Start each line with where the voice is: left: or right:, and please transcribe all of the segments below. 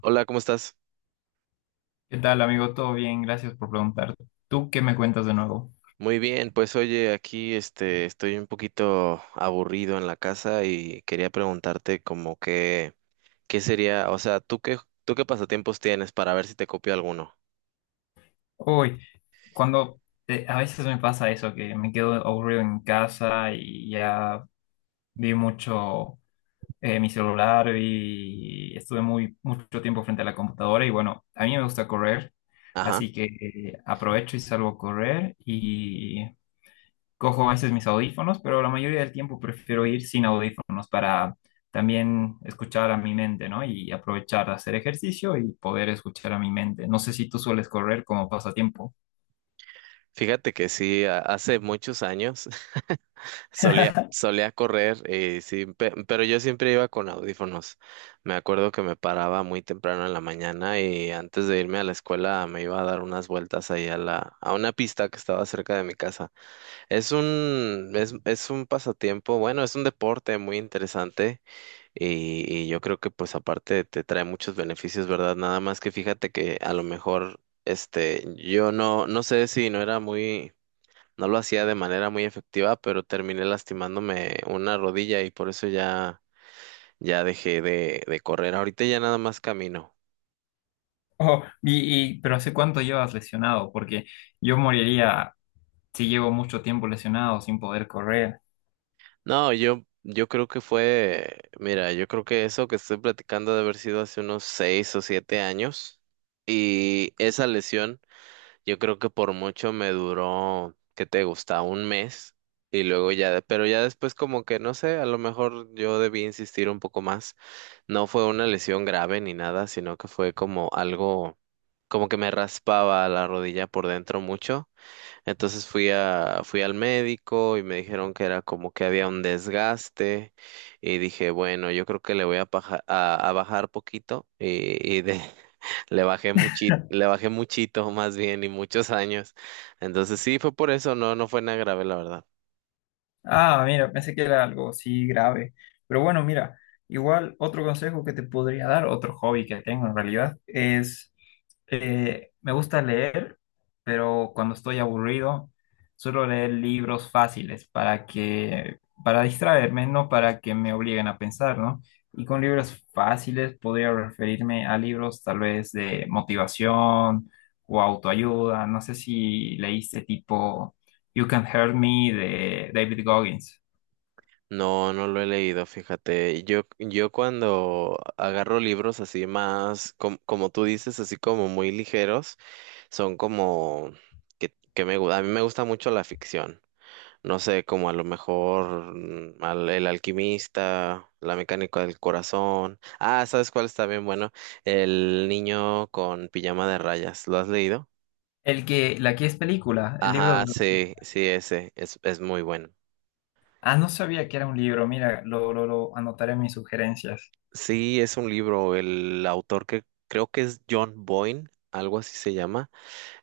right: Hola, ¿cómo estás?
left: ¿Qué tal, amigo? ¿Todo bien? Gracias por preguntar. ¿Tú qué me cuentas de nuevo?
right: Muy bien, pues oye, aquí estoy un poquito aburrido en la casa y quería preguntarte como que qué sería, o sea, ¿tú qué pasatiempos tienes para ver si te copio alguno?
left: Uy, cuando a veces me pasa eso, que me quedo aburrido en casa y ya vi mucho mi celular y estuve muy mucho tiempo frente a la computadora y bueno, a mí me gusta correr,
right: Ajá.
left: así que aprovecho y salgo a correr y cojo a veces mis audífonos, pero la mayoría del tiempo prefiero ir sin audífonos para también escuchar a mi mente, ¿no? Y aprovechar de hacer ejercicio y poder escuchar a mi mente. No sé si tú sueles correr como pasatiempo.
right: Fíjate que sí, hace muchos años solía correr, sí, pero yo siempre iba con audífonos. Me acuerdo que me paraba muy temprano en la mañana y antes de irme a la escuela me iba a dar unas vueltas ahí a una pista que estaba cerca de mi casa. Es un pasatiempo, bueno, es un deporte muy interesante y yo creo que pues aparte te trae muchos beneficios, ¿verdad? Nada más que fíjate que a lo mejor, este, yo no, no sé si no era muy, no lo hacía de manera muy efectiva, pero terminé lastimándome una rodilla y por eso ya, ya dejé de correr. Ahorita ya nada más camino.
left: Oh, pero ¿hace cuánto llevas lesionado? Porque yo moriría si llevo mucho tiempo lesionado sin poder correr.
right: No, yo creo que fue, mira, yo creo que eso que estoy platicando ha de haber sido hace unos seis o siete años. Y esa lesión, yo creo que por mucho me duró, ¿qué te gusta? Un mes. Y luego ya, pero ya después como que no sé, a lo mejor yo debí insistir un poco más. No fue una lesión grave ni nada, sino que fue como algo, como que me raspaba la rodilla por dentro mucho. Entonces fui al médico y me dijeron que era como que había un desgaste y dije, bueno, yo creo que le voy a a bajar poquito y de, le bajé muchito más bien y muchos años. Entonces sí, fue por eso, no, no fue nada grave, la verdad.
left: Ah, mira, pensé que era algo así grave. Pero bueno, mira, igual otro consejo que te podría dar, otro hobby que tengo en realidad, es me gusta leer, pero cuando estoy aburrido, suelo leer libros fáciles para distraerme, no para que me obliguen a pensar, ¿no? Y con libros fáciles podría referirme a libros tal vez de motivación o autoayuda. No sé si leíste tipo You Can Hurt Me de David Goggins.
right: No, no lo he leído, fíjate. Yo cuando agarro libros así más, como tú dices, así como muy ligeros, son como que me, a mí me gusta mucho la ficción. No sé, como a lo mejor El Alquimista, La Mecánica del Corazón. Ah, ¿sabes cuál está bien bueno? El niño con pijama de rayas. ¿Lo has leído?
left: El que, la que es película, el libro
right: Ajá,
left: de... los-
right: sí, sí, es muy bueno.
left: Ah, no sabía que era un libro. Mira, lo anotaré en mis sugerencias.
right: Sí, es un libro, el autor que creo que es John Boyne, algo así se llama.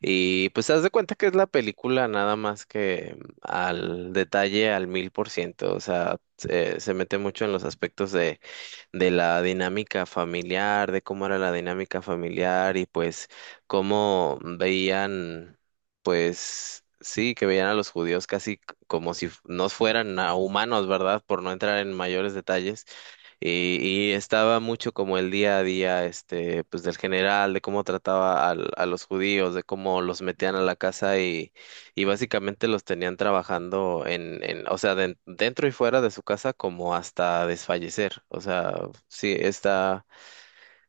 right: Y pues haz de cuenta que es la película nada más que al detalle al mil por ciento, o sea, se mete mucho en los aspectos de la dinámica familiar, de cómo era la dinámica familiar y pues cómo veían, pues sí, que veían a los judíos como si no fueran a humanos, ¿verdad? Por no entrar en mayores detalles. Y estaba mucho como el día a día, este, pues del general, de cómo trataba a los judíos, de cómo los metían a la casa y básicamente los tenían trabajando o sea, dentro y fuera de su casa como hasta desfallecer. O sea, sí, está,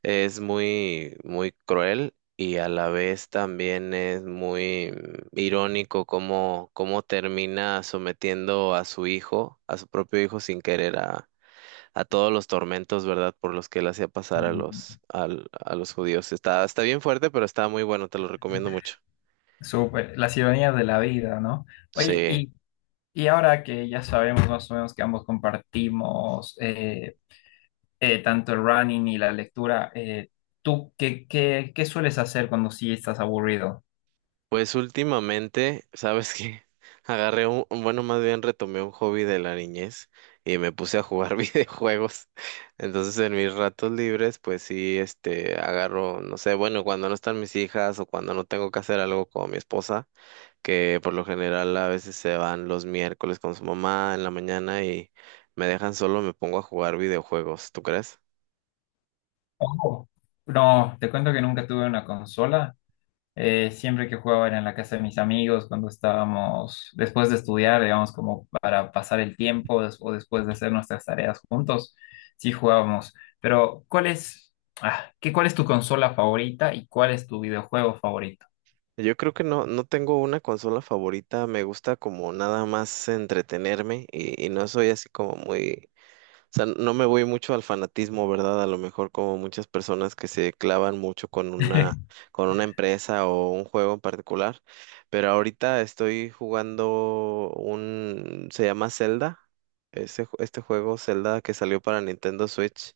right: es muy, muy cruel y a la vez también es muy irónico cómo, cómo termina sometiendo a su hijo, a su propio hijo sin querer a todos los tormentos, ¿verdad? Por los que él hacía pasar a
left: Mm.
right: a los judíos. Está, está bien fuerte, pero está muy bueno, te lo recomiendo mucho.
left: Súper, las ironías de la vida, ¿no? Oye,
right: Sí.
left: y ahora que ya sabemos más o menos que ambos compartimos tanto el running y la lectura, ¿tú qué sueles hacer cuando sí estás aburrido?
right: Pues últimamente, ¿sabes qué? Más bien retomé un hobby de la niñez y me puse a jugar videojuegos. Entonces, en mis ratos libres, pues sí, este, agarro, no sé, bueno, cuando no están mis hijas o cuando no tengo que hacer algo con mi esposa, que por lo general a veces se van los miércoles con su mamá en la mañana y me dejan solo, me pongo a jugar videojuegos, ¿tú crees?
left: Ojo, no, te cuento que nunca tuve una consola. Siempre que jugaba era en la casa de mis amigos, cuando estábamos después de estudiar, digamos, como para pasar el tiempo des- o después de hacer nuestras tareas juntos, sí jugábamos. Pero, ¿cuál es tu consola favorita y cuál es tu videojuego favorito?
right: Yo creo que no, no tengo una consola favorita, me gusta como nada más entretenerme y no soy así como muy, o sea, no me voy mucho al fanatismo, ¿verdad? A lo mejor como muchas personas que se clavan mucho con una empresa o un juego en particular, pero ahorita estoy jugando un, se llama Zelda, ese, este juego Zelda que salió para Nintendo Switch.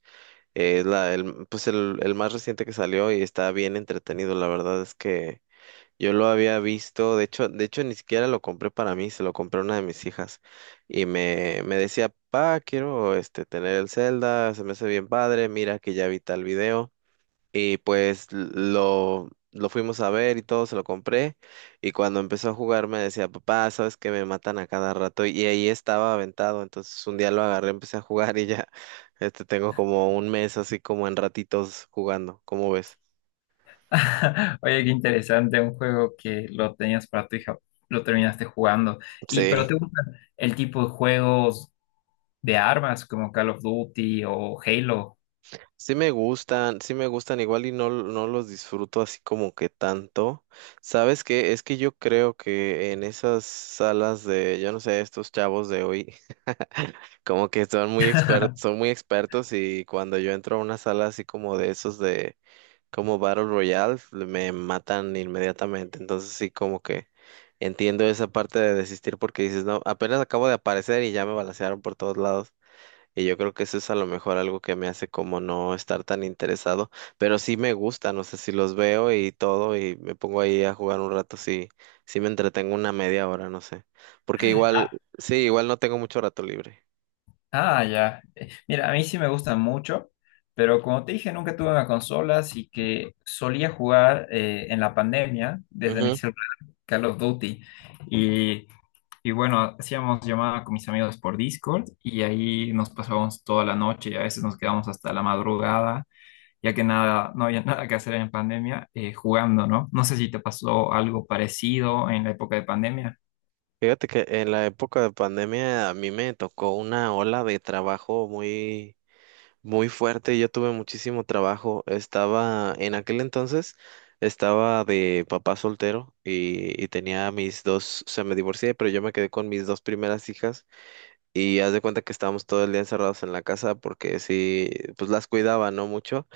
right: Es la, el, pues el más reciente que salió y está bien entretenido. La verdad es que yo lo había visto, de hecho ni siquiera lo compré para mí, se lo compré a una de mis hijas y me decía, pa, quiero tener el Zelda, se me hace bien padre, mira que ya vi tal video y pues lo fuimos a ver y todo, se lo compré y cuando empezó a jugar me decía, papá, sabes que me matan a cada rato y ahí estaba aventado, entonces un día lo agarré, empecé a jugar y ya, tengo como un mes así como en ratitos jugando, ¿cómo ves?
left: Oye, qué interesante, un juego que lo tenías para tu hija, lo terminaste jugando. Y,
right: Sí.
left: pero ¿te gusta el tipo de juegos de armas como Call of Duty o Halo?
right: Sí me gustan, sí me gustan, igual y no, no los disfruto así como que tanto. ¿Sabes qué? Es que yo creo que en esas salas de, yo no sé, estos chavos de hoy, como que son muy expertos y cuando yo entro a una sala así como de como Battle Royale, me matan inmediatamente. Entonces sí como que entiendo esa parte de desistir porque dices, no, apenas acabo de aparecer y ya me balancearon por todos lados. Y yo creo que eso es a lo mejor algo que me hace como no estar tan interesado, pero sí me gusta, no sé si los veo y todo y me pongo ahí a jugar un rato, sí, sí me entretengo una media hora, no sé, porque igual,
left: Ah,
right: sí, igual no tengo mucho rato libre.
left: Ah, ya. Mira, a mí sí me gustan mucho, pero como te dije, nunca tuve una consola, así que solía jugar en la pandemia desde mi
right: Ujú.
left: celular Call of Duty. Y, y bueno, hacíamos llamada con mis amigos por Discord y ahí nos pasábamos toda la noche, a veces nos quedábamos hasta la madrugada, ya que nada, no había nada que hacer en pandemia jugando, ¿no? No sé si te pasó algo parecido en la época de pandemia.
right: Fíjate que en la época de pandemia a mí me tocó una ola de trabajo muy fuerte, yo tuve muchísimo trabajo. Estaba, en aquel entonces, estaba de papá soltero y tenía se me divorcié, pero yo me quedé con mis dos primeras hijas y haz de cuenta que estábamos todo el día encerrados en la casa porque sí, pues las cuidaba, no mucho.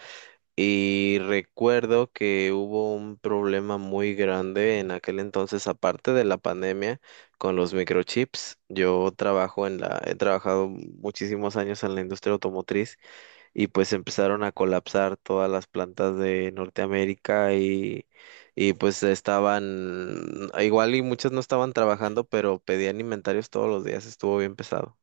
right: Y recuerdo que hubo un problema muy grande en aquel entonces, aparte de la pandemia, con los microchips. Yo trabajo he trabajado muchísimos años en la industria automotriz y pues empezaron a colapsar todas las plantas de Norteamérica y pues estaban, igual y muchas no estaban trabajando, pero pedían inventarios todos los días, estuvo bien pesado.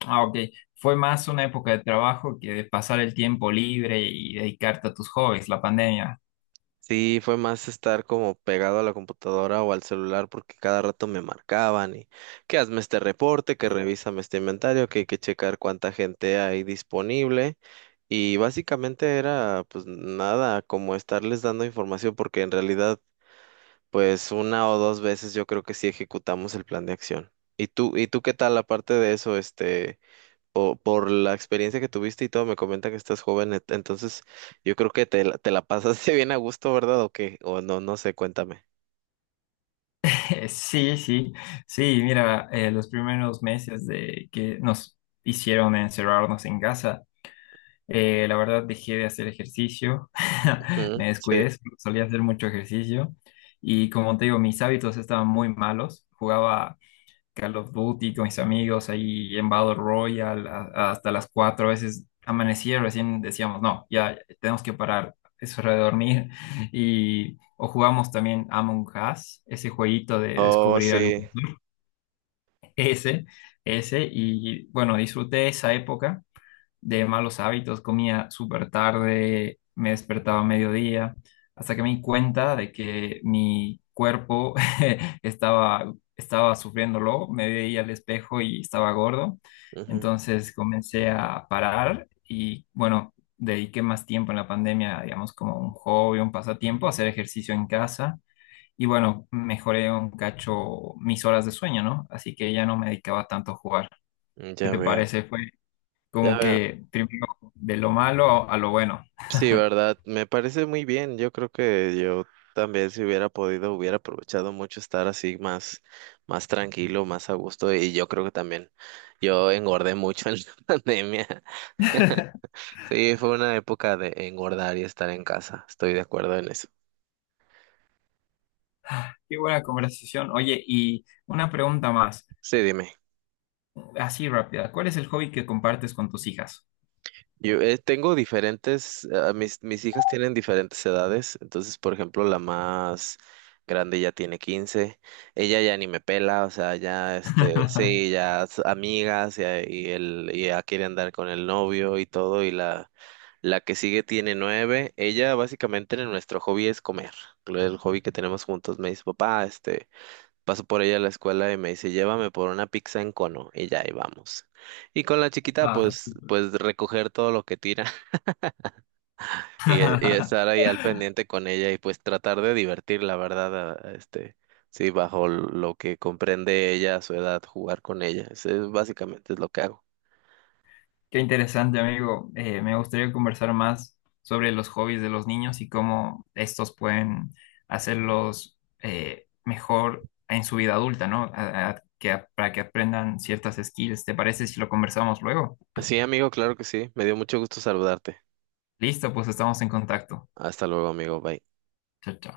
left: Ah, ok. Fue más una época de trabajo que de pasar el tiempo libre y dedicarte a tus hobbies, la pandemia.
right: Sí, fue más estar como pegado a la computadora o al celular porque cada rato me marcaban y que hazme este reporte, que revísame este inventario, que hay que checar cuánta gente hay disponible. Y básicamente era pues nada, como estarles dando información porque en realidad pues una o dos veces yo creo que sí ejecutamos el plan de acción. Y tú qué tal aparte de eso, este, o por la experiencia que tuviste y todo, me comenta que estás joven, entonces yo creo que te la pasaste bien a gusto, ¿verdad? ¿O qué? O no, no sé, cuéntame.
left: Sí, sí, sí, mira, los primeros meses de que nos hicieron encerrarnos en casa, la verdad dejé de hacer ejercicio,
right: Ujú,
left: me
right: sí.
left: descuidé, solía hacer mucho ejercicio y como te digo, mis hábitos estaban muy malos, jugaba Call of Duty con mis amigos ahí en Battle Royale a- hasta las 4 a veces amanecía, recién decíamos, no, ya tenemos que parar, es hora de dormir. Y, o jugamos también Among Us, ese jueguito de
right: Oh,
left: descubrir al
right: sí.
left: impostor, ese, y bueno, disfruté esa época de malos hábitos, comía súper tarde, me despertaba a mediodía, hasta que me di cuenta de que mi cuerpo estaba sufriéndolo, me veía al espejo y estaba gordo,
right: Ujú.
left: entonces comencé a parar y bueno, dediqué más tiempo en la pandemia, digamos, como un hobby, un pasatiempo, hacer ejercicio en casa. Y bueno, mejoré un cacho mis horas de sueño, ¿no? Así que ya no me dedicaba tanto a jugar. ¿Qué
right: Ya
left: te
right: veo.
left: parece?
right: Ya
left: Como
right: veo.
left: que primero de lo malo a lo bueno.
right: Sí, verdad, me parece muy bien. Yo creo que yo también si hubiera podido hubiera aprovechado mucho estar así más más tranquilo, más a gusto y yo creo que también yo engordé mucho en la pandemia. Sí, fue una época de engordar y estar en casa. Estoy de acuerdo en eso.
left: Qué buena conversación. Oye, y una pregunta más,
right: Sí, dime.
left: así rápida. ¿Cuál es el hobby que compartes con tus hijas?
right: Yo, tengo diferentes, ah, mis hijas tienen diferentes edades, entonces, por ejemplo, la más grande ya tiene 15, ella ya ni me pela, o sea, ya, este, sí, ya es amigas, y ya quiere andar con el novio y todo, y la que sigue tiene 9, ella básicamente en nuestro hobby es comer, el hobby que tenemos juntos, me dice, papá, este, paso por ella a la escuela y me dice, llévame por una pizza en cono, y ya ahí vamos. Y con la chiquita,
left: Ah,
right: pues,
left: súper.
right: pues recoger todo lo que tira y estar ahí al pendiente con ella y pues tratar de divertir, la verdad, a este, sí, bajo lo que comprende ella a su edad, jugar con ella. Eso es básicamente es lo que hago.
left: Qué interesante, amigo. Me gustaría conversar más sobre los hobbies de los niños y cómo estos pueden hacerlos mejor en su vida adulta, ¿no? Para que aprendan ciertas skills. ¿Te parece si lo conversamos luego?
right: Sí, amigo, claro que sí. Me dio mucho gusto saludarte.
left: Listo, pues estamos en contacto.
right: Hasta luego, amigo. Bye.
left: Chao, chao.